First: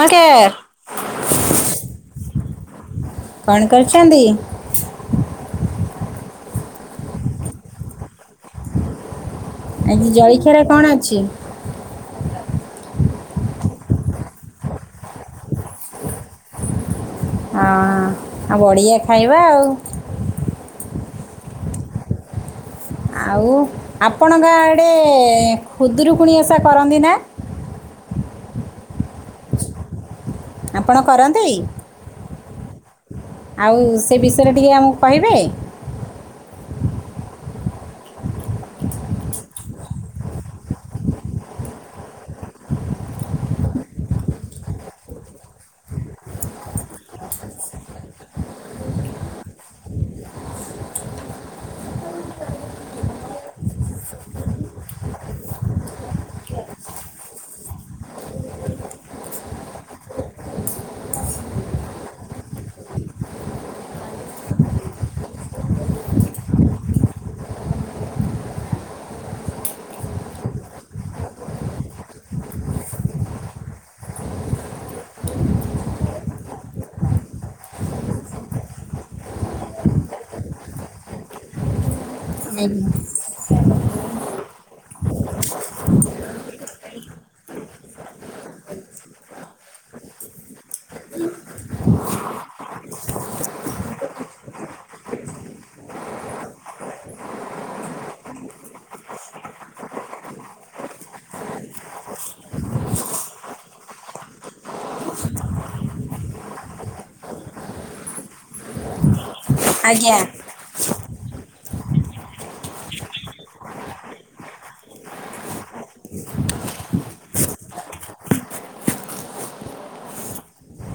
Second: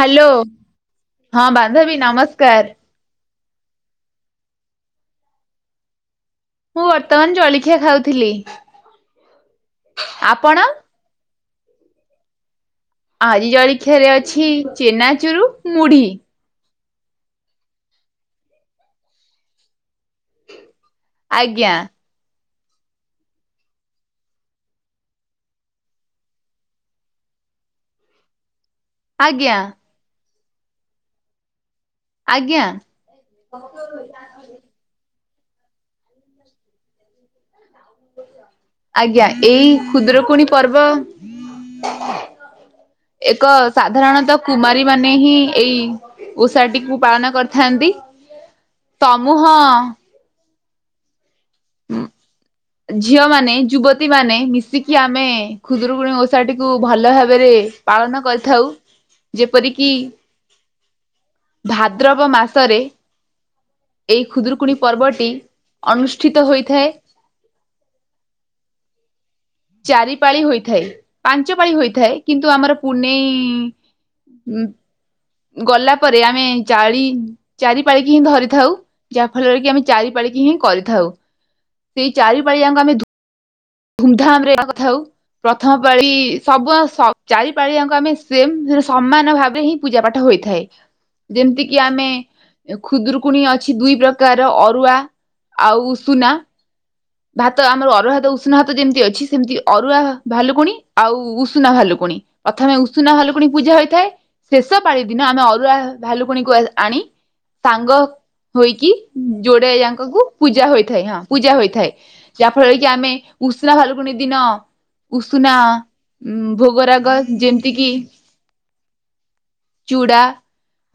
Hello ହଁ ବାନ୍ଧବୀ ନମସ୍କାର। କଣ କରୁଚନ୍ତି? ମୁଁ ବର୍ତ୍ତମାନ ଜଳଖିଆ ଖାଉଥିଲି। ଆଜି ଆପଣ? ଜଳଖିଆରେ କଣ ଅଛି? ଆଜି ଜଳଖିଆରେ ଅଛି ଚେନାଚୁରୁ ମୁଢି। ହଁ ଆଉ ବଢ଼ିଆ ଖାଇବା ଆଉ। ଆଜ୍ଞା। ଆଉ ଆପଣଙ୍କ ଆଡ଼େ ଖୁଦୁରୁକୁଣି ଓସା କରନ୍ତି ନା? ହଁ ଆଜ୍ଞା। ଆପଣ କରନ୍ତି? ଆଜ୍ଞା। ଆଉ ସେ ବିଷୟରେ ଟିକେ ଆମକୁ କହିବେ। ଆଜ୍ଞା ଏଇ କଖୁଦୁରୁକୁଣୀ ପର୍ବ ଏକ ସାଧାରଣତଃ କୁମାରୀ ମାନେ ହିଁ ଏଇ ଓଷାଟିକୁ ପାଳନ କରିଥାନ୍ତି ତମୁ ହଁ ଝିଅ ମାନେ ଯୁବତୀ ମାନେ ମିଶିକି ଆମେ ଖୁଦୁରୁକୁଣୀ ଓଷାଟିକୁୁ ଭଲ ଭାବରେ ପାଳନ କରିଥାଉ ଯେପରିକି ଭାଦ୍ରବ ମାସରେ ଏହି ଖୁଦୁରୁକୁଣି ପର୍ବଟି ଅନୁଷ୍ଟ ତ ହୋଇଥାଏ। ଚାରି ପାଳି ହୋଇଥାଏ ପାଞ୍ଚ ପାଳି ହୋଇଥାଏ କିନ୍ତୁ ଆମର ପୁନେଇଁ ଉଁ। ଗଲା ପରେ ଆମେ ଚାଳି ଚାରି ପାଳିକି ହିଁ ଧରିଥାଉ ଯାହା ଫଳରେ କି ଆମେ ଚାରି ପାଳି ପାଳିକି ହିଁ କରିଥାଉ ସେଇ ଚାରି ପାଳିଆଙ୍କ ଆମେ ଧୁ ଧୁମଧାମ ରେ କଥା ହଉ। ପ୍ରଥମ ପାଳି ସବୁ ଆଁ ଚାରି ପାଳିଆଙ୍କ ଆମେ ସେମ ସେ ସମାନ ଭାବରେ ହିଁ ପୂଜା ପାଠ ହୋ ହୋଇଥାଏ। ଯେମିତି କିି ଆମେ ଖୁଦୁରୁକୁଣୀ ଅଛି ଦୁଇ ପ୍ରକାର ଅରୁଆ ଆଉ ଉଷୁନା ଭାତ ଆମର ଅରୁଆ ଭାତ ଉଷୁନା ଭାତ ଯେମିତି ଅଛି ସେମିତି ଅରୁଆ ଭାଲୁକୁଣି ଆଉ ଉଷୁନା ଭାଲୁକୁଣି। ପ୍ରଥମେ ଉଷୁନା ହଲୁକୁଣି ପୂଜା ହୋଇଥାଏ। ଶେଷ ପାଳି ଦିନ ଆମେ ଅରୁଆ ଭାଲୁକୁଣିକୁ ଆଣି ସାଙ୍ଗ ହୋଇକି ଯୋଡେ ଯାଙ୍କ ଆଜ୍ଞା। କୁ ପୂଜା ହୋଇଥାଏ ହଁ ପୂଜା ହୋଇଥାଏ। ଯାହାଫଳରେ କି ଆମେ ଉସୁନା ଭାଲକୁୁନି ଦିନ ଉଷୁନା ଭୋଗରାଗ ଯେମିତି କିି ଚୁଡା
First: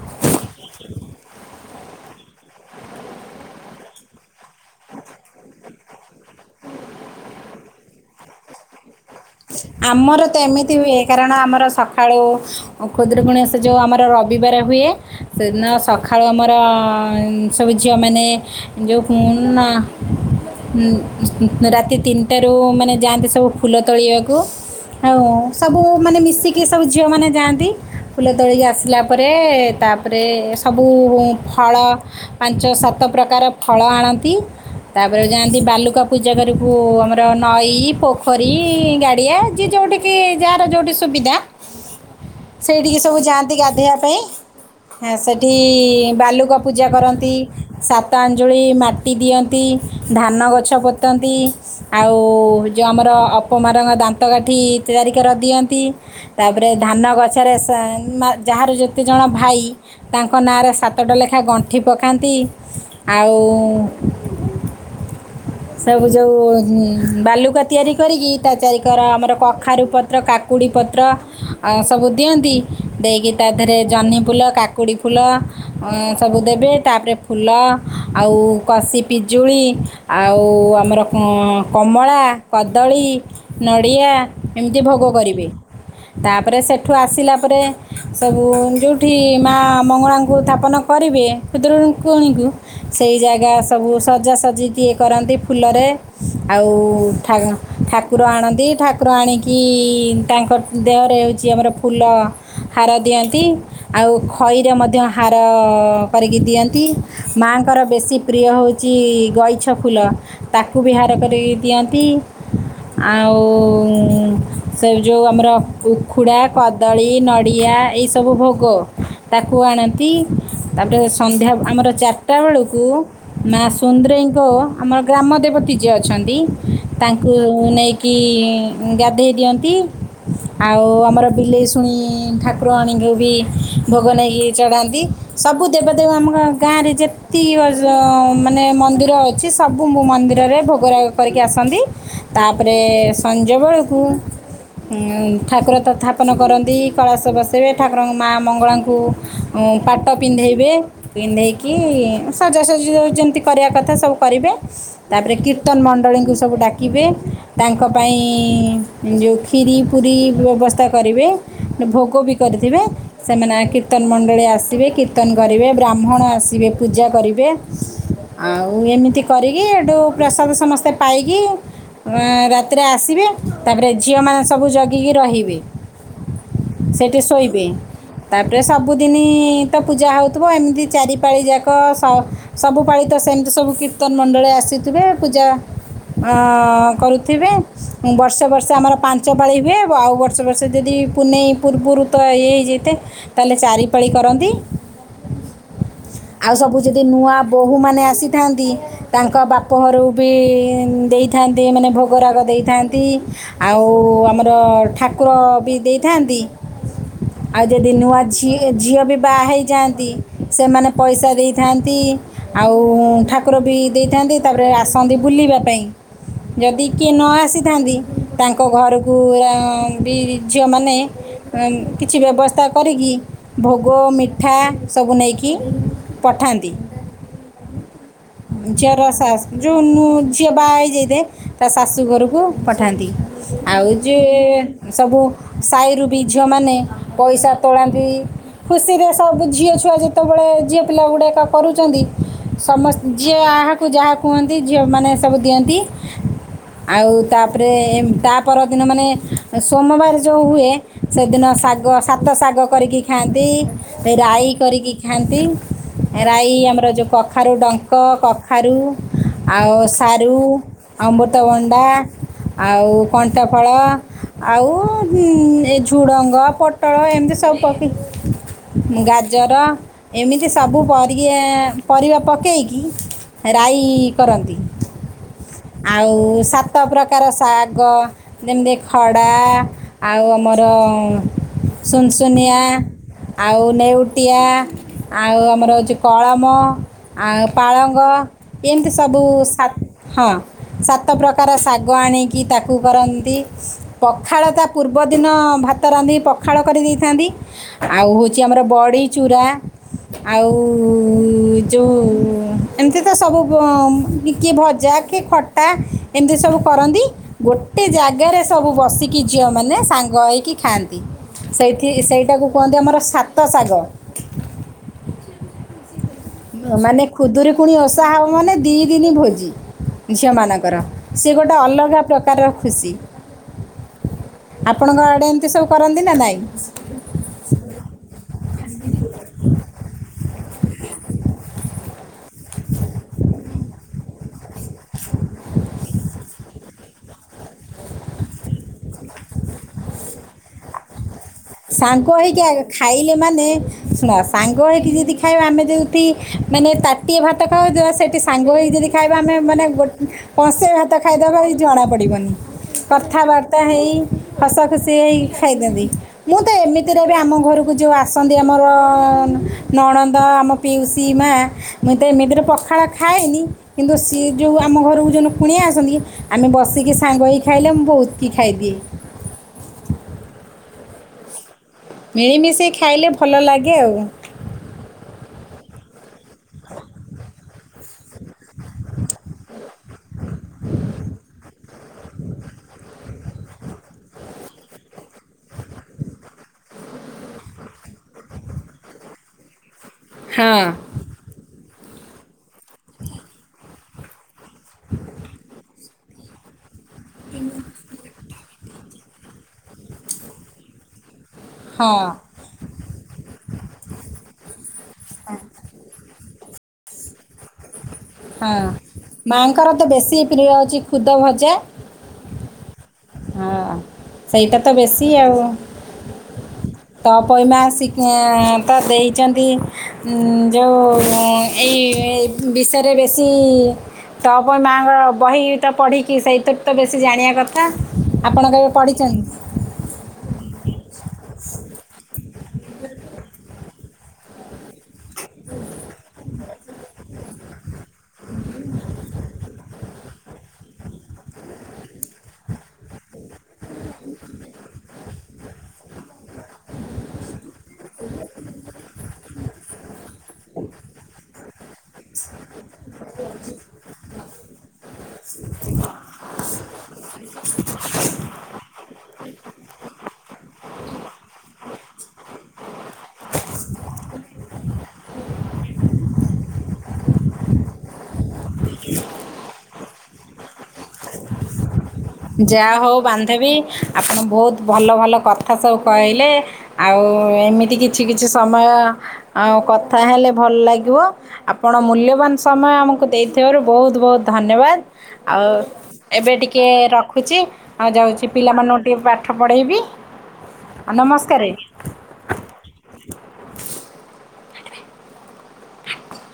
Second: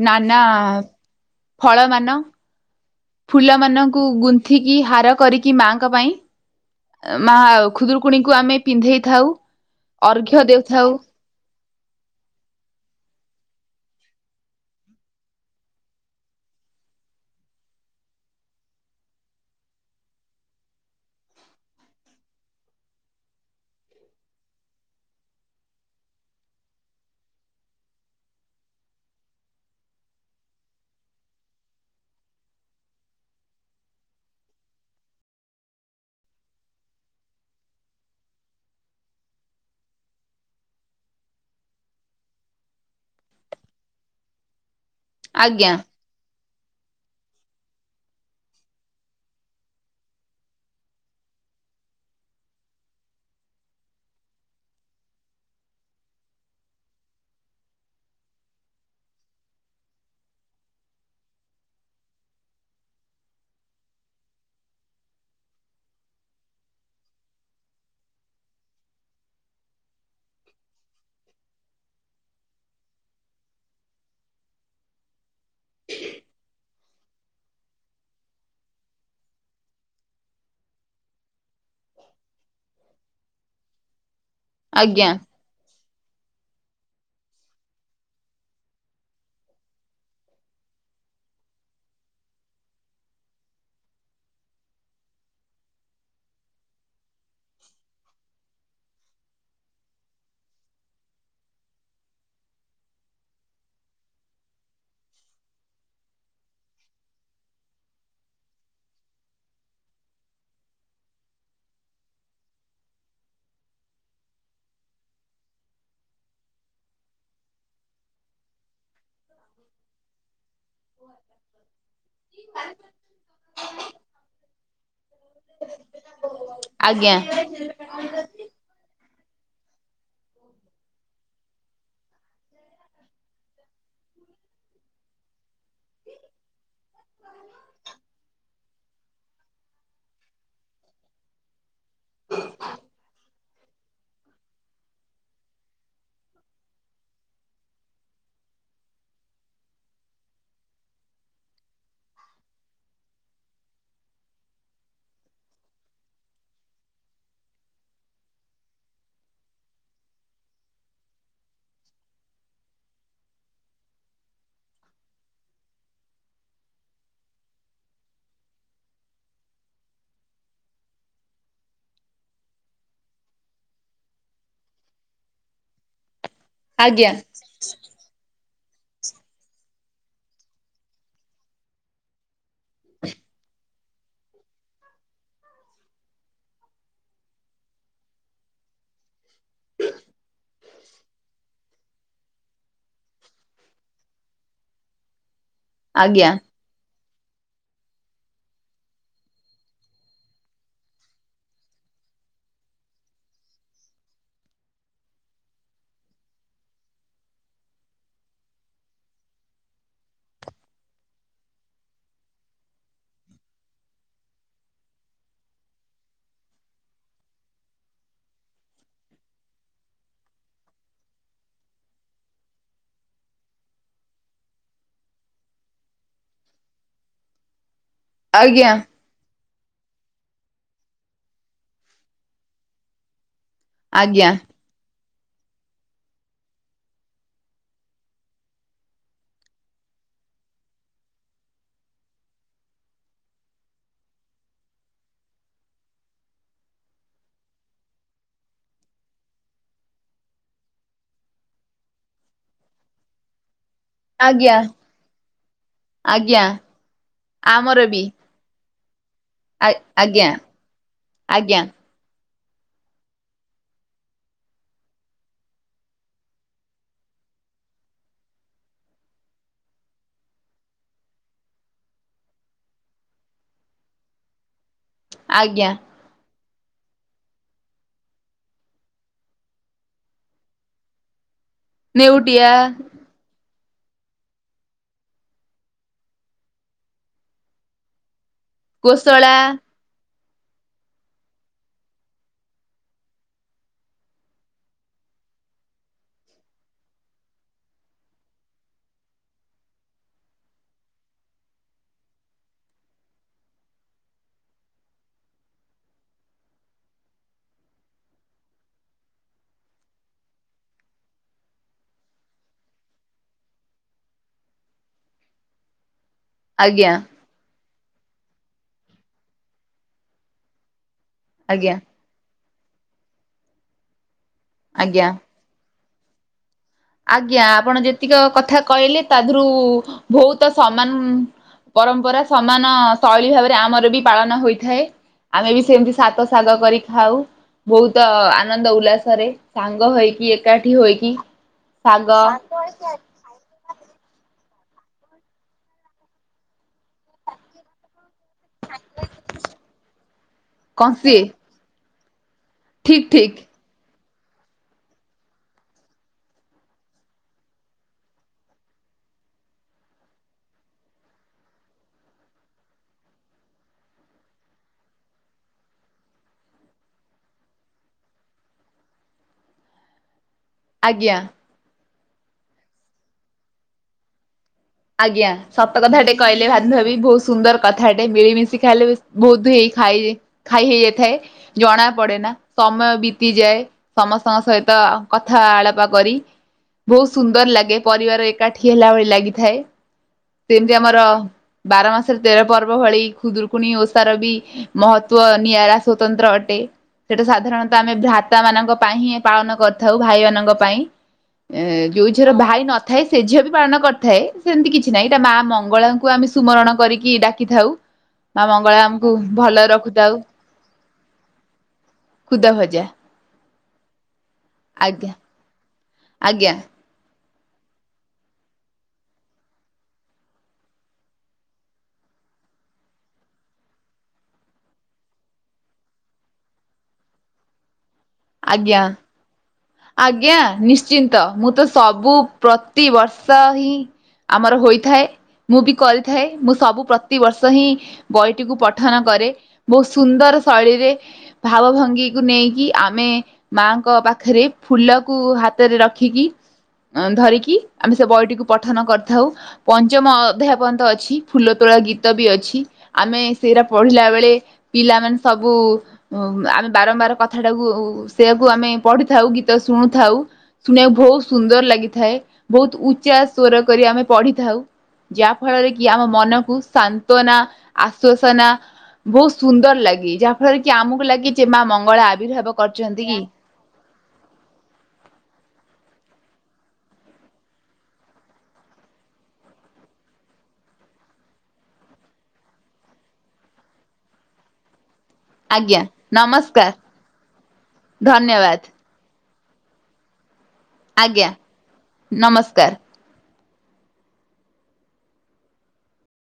ନାନା ଫଳ ମାନ ଫୁଲ ମଙ୍କୁ ଗୁନ୍ଥିକି ହାର କରିକି ମାଙ୍କ ପାଇଁ ମା ଖୁଦରୁକୁଣୀକୁ ଆମେ ପିନ୍ଧେଇ ଥାଉ ଆମର ତ ଅର୍ଘ୍ୟ ଏମିତି ଦେଉଥାଉ ହୁଏ, କାରଣ ଆମର ସକାଳୁ ଖୁଦୁରୁକୁଣୀ ସେ ଜଉ ଆମର ରବିବାର ହୁଏ, ସେଦିନ ସକାଳୁ ଆମର ସବୁ ଝିଅ ମାନ ଯେଉଁ [unintelligible] ରାତି ତିନିଟାରୁ ମାନେ ଯାଆନ୍ତି, ସବୁ ଫୁଲ ତୋଲିବାକୁ ହଉ ସବୁ ମାନେ ମିଶିକି ସବୁ ଝିଅମାନେ ଯାଆନ୍ତି ଫୁଲ ତୋଳିକି ଆସିଲା, ପରେ ତା ତାପରେ ସବୁ ଫଳ ପାଞ୍ଚ ସାତ ପ୍ରକାର ଫଳ ଆଣନ୍ତି ତାପରେ ଯାଆନ୍ତି ବାଲୁକା ପୂଜା କରିବାକୁ ଆମର ନଈ, ପୋଖରୀ ଯୋଉଠି କି ଯାହାର ଯୋଉଠି ସୁବିଧା ସେଇଠିକି ସବୁ ଯାଆନ୍ତି ଗାଧେଇବା ପାଇଁ ସେଠି ଆଜ୍ଞା ବାଲୁକା ପୂଜା କରନ୍ତି ସାତ ଆଞ୍ଜୁଳି ମାଟି ଦିଅନ୍ତି ଧାନ ଗଛ ପୋତନ୍ତି ଆଉ ଯଉ ଆମର ଅପମ ରଙ୍ଗ ଦାନ୍ତ [unintelligible] କାଠି ତିଆରି କରି ଦିଅନ୍ତି, ତାପରେ ଧାନ ଗଛରେ ଯାହାର ଯେତେ ଭାଇ ତାଙ୍କ ନାଁରେ ସାତଟା ଲେଖା ଗଣ୍ଠି ପକାନ୍ତି ଆଉ [inaudible] ସବୁ ଯୋଉ ବାଲୁକା ତିଆରି କରିକି, ତାଚାରି କର ଆମର କଖାରୁ ପତ୍ର କାକୁ କୁକୁଡ଼ି ପତ୍ର ସବୁ ଦିଅନ୍ତି, ଦେଇକି ତା ଦେହରେ ଜହ୍ନି ଫୁଲ, କାକୁଡ଼ି ଫୁଲ ସବୁ ଦେବେ ତାପରେ ଫୁଲ ଆଉ କଷି ପିଜୁଳି ଆଉ ଆମର କମଳା, କଦଳୀ, ନଡ଼ିଆ ଏମିତି ଭୋଗ ଆଜ୍ଞା କରିବି ତାପରେ ସେଠୁ ଆସିଲା ପରେ ସବୁ ଯେଉଁଠି ମା ମଙ୍ଗଳାଙ୍କୁ ସ୍ଥାପନ କରିବେ, ଖୁଦୁରୁକୁଣୀ କୁ ସେଇ ଜାଗା ସବୁ ସଜାସଜି ଇଏ କରନ୍ତି ଫୁଲରେ ଆଉ ଠାକୁର ଆଣନ୍ତି, ଠାକୁର ଆଣିକି କି ତାଙ୍କ ଦେହରେ ହେଉଛି ଆମର ଫୁଲ ହାର ଦିଅନ୍ତି, ଆଉ ଖଇରେ ମଧ୍ୟ ହାର କରିକି ଦିଅନ୍ତି ମା ଙ୍କର ବେଶୀ ପ୍ରିୟ ହେଉଛି, ଗ ଫୁଲ ତାକୁ ବି ହାର କରି ଦିଅନ୍ତି ଆଉ ଆମର, ଉଖୁଡା, କଦଳୀ, ନଡି ଏଇସବୁ ଭୋଗ ତାକୁ ଆଣନ୍ତି ତାପରେ ସନ୍ଧ୍ୟା ଆମର ଚାରିଟା ବେଳକୁ ମା ସୁନ୍ଦରୀ ଆମର ଗ୍ରାମ ଦେବତୀ ଯିଏ ଅଛନ୍ତି। ଆଜ୍ଞା ତାଙ୍କୁ ନେଇକି ଗାଧୋଇ ଦିଅନ୍ତି ଆଉ ଆମର ବିଲେଇଶୁଣି ଠାକୁରାଣୀ କି ବି ଭୋକ ନେଇକି ଚଢ଼ାନ୍ତି, ସବୁ ଦେବଦେବ ଆମ ଗାଁରେ ଯେତିକ ମାନେ ମନ୍ଦିର ଅ ଛି, ସବୁ ମନ୍ଦିରରେ ଭୋଗ ରାଗ କରିକି ଆସନ୍ତି, ତା ପରେ ସଞ୍ଜ ବେଳକୁ ଠାକୁର ସ୍ଥାପନ କରନ୍ତି, କଳାସ ବସବେ ଠାକୁରଙ୍କ ମା ମଙ୍ଗଳାଙ୍କୁ ପାଟ ପିନ୍ଧେଇବେ, ପିନ୍ଧେଇକି ସଜାସଜ ଯେମିତି କରିବା କଥା ସବୁ କରିବେ ତାପରେ କୀର୍ତ୍ତନ ମଣ୍ଡଳୀଙ୍କୁ ସବୁ ଡାକିବେ ତାଙ୍କ ପାଇଁ ଯେଉଁ କ୍ଷୀରି ପୁରୀ ବ୍ୟବସ୍ଥା କରିବେ, ଭୋଗ ବି କରିଥିବେ ସେମାନେ କୀର୍ତ୍ତନ ମଣ୍ଡ ମଣ୍ଡଳୀ ଆସିବେ, କୀର୍ତ୍ତନ କରିବେ ବ୍ରାହ୍ମଣ ଆସିବେ ପୂଜା କରିବେ ଆଉ ଏମି ତି କରିକି ଏଠୁ ପ୍ରସାଦ ସମସ୍ତେ ପାଇକି ରାତିରେ ଆସିବେ, ତାପରେ ଝିଅମାନେ ସବୁ ଜଗିକି ରହିବେ ସେଇଠି ଶୋଇବେ ତାପ ରେ, ସବୁଦିନ ତ ପୂଜା ହେଉଥିବ ଏମିତି ଚାରିପାଳିଯାକ ସବୁ ପାଳିତ ସେମିତି ସବୁ କୀର୍ତ୍ତନ ମଣ୍ଡଳୀ ଆସିଥିବେ ପୂଜା କରୁଥିବେ, ବର୍ଷେ ବର୍ଷେ ଆମର ପାଞ୍ଚ ପାଳି ହୁଏ, ଆଉ ବର୍ଷେ ବର୍ଷେ ଯଦି ପୁନେଇ ପୂର୍ବରୁ ତ ଇଏ ହେଇଯାଇଥାେ ତାହେଲେ ଚାରିପାଳି କରନ୍ତି। ଆଜ୍ଞା। ଯ ନୂଆ ବୋହୂମାନୋନ ଆସିଥାନ୍ତି ତାଙ୍କ ବାପ ଘର ବି ଦେଇଥାନ୍ତି ମାନେ ଭୋଗରାଗ ଦେଇଥାନ୍ତି ଆଉ ଆଉ ଆମର ଠାକୁର ବି ଦେଇଥାନ୍ତି। ଆଉ ଯଦି ନୂଆ ଝିଅ ଝିଅ ବି ବାହା ହେଇଯାଆନ୍ତି ସେମାନେ ପଇସା ଦେଇଥାନ୍ତି ଆଉ ଠାକୁର ବି ଦେଇଥାନ୍ତି ତାପରେ ଆସନ୍ତି ବୁଲିବା ପାଇଁ ଯଦି କିଏ ନ ଆସିଥାନ୍ତି ତାଙ୍କ ଘରକୁ ବି ଝିଅମାନେ କିଛି ବ୍ୟବସ୍ଥା କରିକି ଭୋଗ ମିଠା ସବୁ ନେଇକି ପଠାନ୍ତି। ଆଜ୍ଞା [unintelligible] ଯେଉଁ ଝିଅ ବାହା ହେଇଯାଇଥାଏ ତା ଶାଶୁ ଘରକୁ ପଠାନ୍ତି। ଆଉ ଯେ ଆଜ୍ଞା ସବୁ ସାହିରୁ ବି ଝିଅମାନେ ପଇସା ତୋଳାନ୍ତି ଖୁସିରେ ସବୁ ଝିଅ ଛୁଆ ଯେତେବେଳେ ଝିଅ ପିଲା ଗୁଡ଼ାଏକ କରୁଛନ୍ତି ସମସ୍ତେ ଝିଅ ଆହାକୁ ଯାହା କୁହନ୍ତି ଝିଅମାନୋନେ ସବୁ ଦିଅନ୍ତି ଆଉ ତାପରେ ତା ପରଦିନ ମାନେ ସୋମବାର ଯେଉଁ ହୁଏ ସେଦିନ ଶାଗ ସାତ ଶାଗ କରିକି ଖାଆନ୍ତି ରାଇ ଆଜ୍ଞା ଆଜ୍ଞା କରିକି ଖାଆନ୍ତି ଆଜ୍ଞା ରାଇ ଆମର ଯେଉଁ କଖାରୁ ଆମର ଡଙ୍କ ବି କଖାରୁ ଆ ଆଉ ଆଜ୍ଞା ସାରୁ ଆଜ୍ଞା ଅମୃତଭଣ୍ଡା ଆଉ କଣ୍ଟଫଳ ଆଉ ଏ ଝୁଡ଼ଙ୍ଗ ପୋଟଳ ଏମିତି ସବୁ ଗାଜର ଏମିତି ସବୁ ପର ପରିବା ପକେଇକି ରାଇ କରନ୍ତି ଆଜ୍ଞା ଆଉ ସାତ ସତ ପ୍ରକାର ଶାଗ ଯେମିତି ଖଡ଼ା ଆଉ ଆମର ନେଉଟିଆ ଶନସନଆ ଆଉ ନେଉଟିଆ ଆଉ ଆମର ହେଉଛି କଳମ ଆଉ ପାଳଙ୍ଗ ଏମିତି ସବୁ କୋଶଳା ସାତ ହଁ ସାତ ପ୍ରକାର ଶାଗ ଆଣିକି ତାକୁ କରନ୍ତି ପଖାଳ ତା ପୂର୍ବ ଏକ ଦିନ ଭାତ ରାନ୍ଧି ପଖାଳ କରିଦେଇଥାନ୍ତି ଆଉ ହେଉଛି ଆମର ବଡ଼ି ଚୁରା ଆଉ ଯୋଉ ଏମିତି ତ ସବୁ ପୁଅ କିଏ ଭଜା କିଏ ଖଟା ଏମିତି ସବୁ କରନ୍ତି ଗୋଟେ ଜାଗାରେ ସବୁ ବସିକି ଝିଅମାନେ ସାଙ୍ଗ ହେଇକି ଖାଆନ୍ତି। ସେଇଠୀ ସେଇଟାକୁ କୁହନ୍ତି ଆମର ସାତ ଶାଗ । ଆଜ୍ଞା ମାନେ ଖୁଦୁରୁ କୁଣି ଓଷା ହବ ମାନେ ଦି ଦିନି ଭୋଜି ଝିଅ ମାନଙ୍କର ସିଏ ଗୋଟେ ଆଜ୍ଞା ଅଲଗା ପ୍ରକାରର ଖୁସି । ଆପଣଙ୍କ ଆଜ୍ଞା ଆଡେ ଏମିତି ସବୁ କରନ୍ତି ନା ନାଇଁ? ଆଜ୍ଞା ଆପଣ ଯେତିକ କଥା କହିଲେ ତା ଦେହରୁ ବହୁତ ସମାନ୍ ପରମ୍ପରା ସମାନ ଶୈଳୀ ଭାବରେ ଆମର ବି ପାଳନ ହୋଇଥାଏ। ଆମେ ବି ସେମିତି ସାତ ଶାଗ କରିକି ଖାଉ। ବହୁତ ଆନନ୍ଦ ଉଲ୍ଲାସରେ ସାଙ୍ଗ ହୋଇକି ଏକାଠି ହୋଇକି ଶାଗ ସାଙ୍ଗ ହେଇକି ଆଗେ ଖାଇଲେ ମାନେ ଶୁଣ ସାଙ୍ଗ ହେଇକି ଯଦି ଖାଇବା ଆମେ ଯେଉଠି ମାନେ ତାଟିଏ ଭାତ ଖାଉ ଥିବା ସେଠି ସାଙ୍ଗ ହୋଇ ଯଦି ଖାଇବା ଆମେ ମାନେ ଗୋଟେ କଂସେ ଭାତ କଂସି ଖାଇ ଦବାବି ଜଣା ପଡିବନି । ଠିକ୍ ଠିକ୍ କଥାବାର୍ତ୍ତା ହେଇ ହସ ଖୁସି ହେଇ ଖାଇଥାନ୍ତି । ମୁଁ ତ ଏମିତିରେ ବି ଆମ ଘରକୁ ଯୋଉ ଆସନ୍ତି ଆମର ନଣନ୍ଦ ଆମ ପିଉସୀ ମା ହାଁ ମୁଁତ ଏମିତିରେ ପଖାଳ ଖାଏନି । କିନ୍ତୁ ସି ଯୋଉ ଆମ ଘରକୁ ଯୋଉ ନୁ କୁଣିଆ ଆସନ୍ତି ଆମେ ବସିକି ସାଙ୍ଗ ହୋଇ ଖାଇଲେ ମୁଁ ବହୁତ୍ ଖାଇ ଦିଏ । ଆଜ୍ଞା । ମିଳି ମିଶିକି ଖାଇଲେ ଭଲ ଲାଗେ ଆଉ । ଆଜ୍ଞା ସତ କଥା ଟେ କହିଲେ ଭାବି ଭାବି ବୋହୁତ ସୁନ୍ଦର କଥାଟେ ମିଳି ମିଶି ଖାଇଲେ ବେଶି ବୋହୁତ ହେଇ ଖାଇ ଖାଇ ହେଇଯାଇଥାଏ ଜଣା ପଡେ ନା ସମୟ ବିତିଯାଏ ସମସ୍ତଙ୍କ ସହିତ ତ କଥା ଆଳାପ କରି ବହୁତ୍ ସୁନ୍ଦର ଲାଗେ ପରିବାର ଏକାଠି ହେଲା ଭଳି ଲାଗିଥାଏ । ହଁ। ସେମିତି ଆମର ବାର ମାସରେ ତେର ପର୍ବ ଭଳି ଖୁଦୁରୁକୁଣୀ ଓଷାର ବି ମହତ୍ଵ ନିଆରା ସ୍ୱତନ୍ତ୍ର ଅଟେ । ସେଠୁ ସାଧାରଣ ତ ଆମେ ଭ୍ରା ତା ମାନଙ୍କ ପାଇଁ ହିଁ ପାଳନ କରିଥାଉ । ଭାଇ ମାନଙ୍କ ପାଇଁ । ଏ ହଁ ଯୋଉ ଝିଅର ଭାଇ ନଥାଏ ସେ ଝିଅ ବି ପାଳନ କରିଥାଏ। ସେମିତି କିଛି ନାଇଁ ତା ମା ମଙ୍ଗଳା ଙ୍କୁ ଆମେ ସୁମରଣ କରିକି ଡାକିଥାଉ । ହଁ ମାଆଙ୍କର ତ ବେଶୀ ପ୍ରିୟ ହଉଛି ଖୁଦ ଭଜା । ଖୁଦ ଭଜା ହଁ ସେଇଟା ତ ବେଶୀ ଆଜ୍ଞା ଆଉ ଆଜ୍ଞା ପ ପଇମାସିକ ତ ଦେଇଛନ୍ତି ଯୋଉ ଏଇ ବିଷୟରେ ବେଶୀ ତାପରେ ମାଆଙ୍କର ବହି ତ ପଢିକି ସେଇଥିରୁ ତ ବେଶୀ ଜାଣିବା କଥା । ଆପଣ କେବେ ଆଜ୍ଞା ପଢ଼ିଛନ୍ତି? ଆଜ୍ଞା ନିଶ୍ଚିନ୍ତ ମୁଁ ତ ସବୁ ପ୍ରତିିବର୍ଷ ହିଁ ଆମର ହୋଇଥାଏ । ମୁଁ ବି କରିଥାଏ ମୁଁ ସବୁ ପ୍ରତିିବର୍ଷ ହିଁ ବହିଟିକୁ ପଠନ କରେ । ବହୁ ସୁନ୍ଦର ଶୈଳୀରେ ଭାବ ଭଙ୍ଗୀକୁ ନେଇକି ଆମେ ମାଙ୍କ ପାଖରେ ଫୁଲକୁ ହାତରେ ରଖିକି ଅ ଧରିକି ଆମେ ସେ ବହିଟିକୁ ପଠନ କରିଥାଉ। ପଞ୍ଚମ ଅଧ୍ୟାୟ ପଯ୍ୟନ୍ତ ଅଛି । ଫୁଲ ତୋଳା ଗି ଗତ ବି ଅଛି । ଆମେ ସେଇରା ପଢିଲା ବେଳେ ପିଲାମାନେ ସବୁ ଆମେ ବାରମ୍ବାର କଥା ଟାକୁ ସେଇଆକୁ ଆମେ ପଢିଥାଉ ଗୀତ ଶୁଣୁଥାଉ ଶୁଣିବାକୁ ବହୁତ ସୁନ୍ଦର ଲାଗିଥାଏ । ବହୁତ୍ ଉଚ୍ଚା ସ୍ୱର କରି ଆମେ ପଢିଥାଉ । ଯାହା ଫଳରେ କି ଆମ ମନକୁ ସାନ୍ତ୍ଵନା, ଆସ୍ଵସନା ବହୁତ ସୁନ୍ଦର ଲାଗେ ଯାହା ଫଳରେ କି ଆମକୁ ଲାଗେ ଯେ ମା ମଙ୍ଗ ଯାହା ହଉ ବାନ୍ଧବି ଆପଣ ବହୁତ ଭଲ ଭଲ କଥା ସବୁ କହିଲେ । ଆଉ ଏମିତି କିଛି କିଛି ସମୟ ଆଉ କଥା ହେଲେ ଭଲ ଲାଗିବ ଆପଣ ମୂଲ୍ୟବାନ୍ ସମୟ ଆମକୁ ଦେଇଥିବାରୁ ବହୁତ-ବହୁତ ଧ ଧନ୍ୟବାଦ ଆଉ ଆଜ୍ଞା ଏବେ ଟିକେ ନମସ୍କାର ର ଖୁଛି ଆଉ ଯାଉଛି ଧନ୍ୟବାଦ ପିଲାମାନଙ୍କୁ ଟିକେ ପାଠ ପଢ଼େଇବି। ଆଉ ଆଜ୍ଞା ନମସ୍କାର ନମସ୍କାର। [inaudible]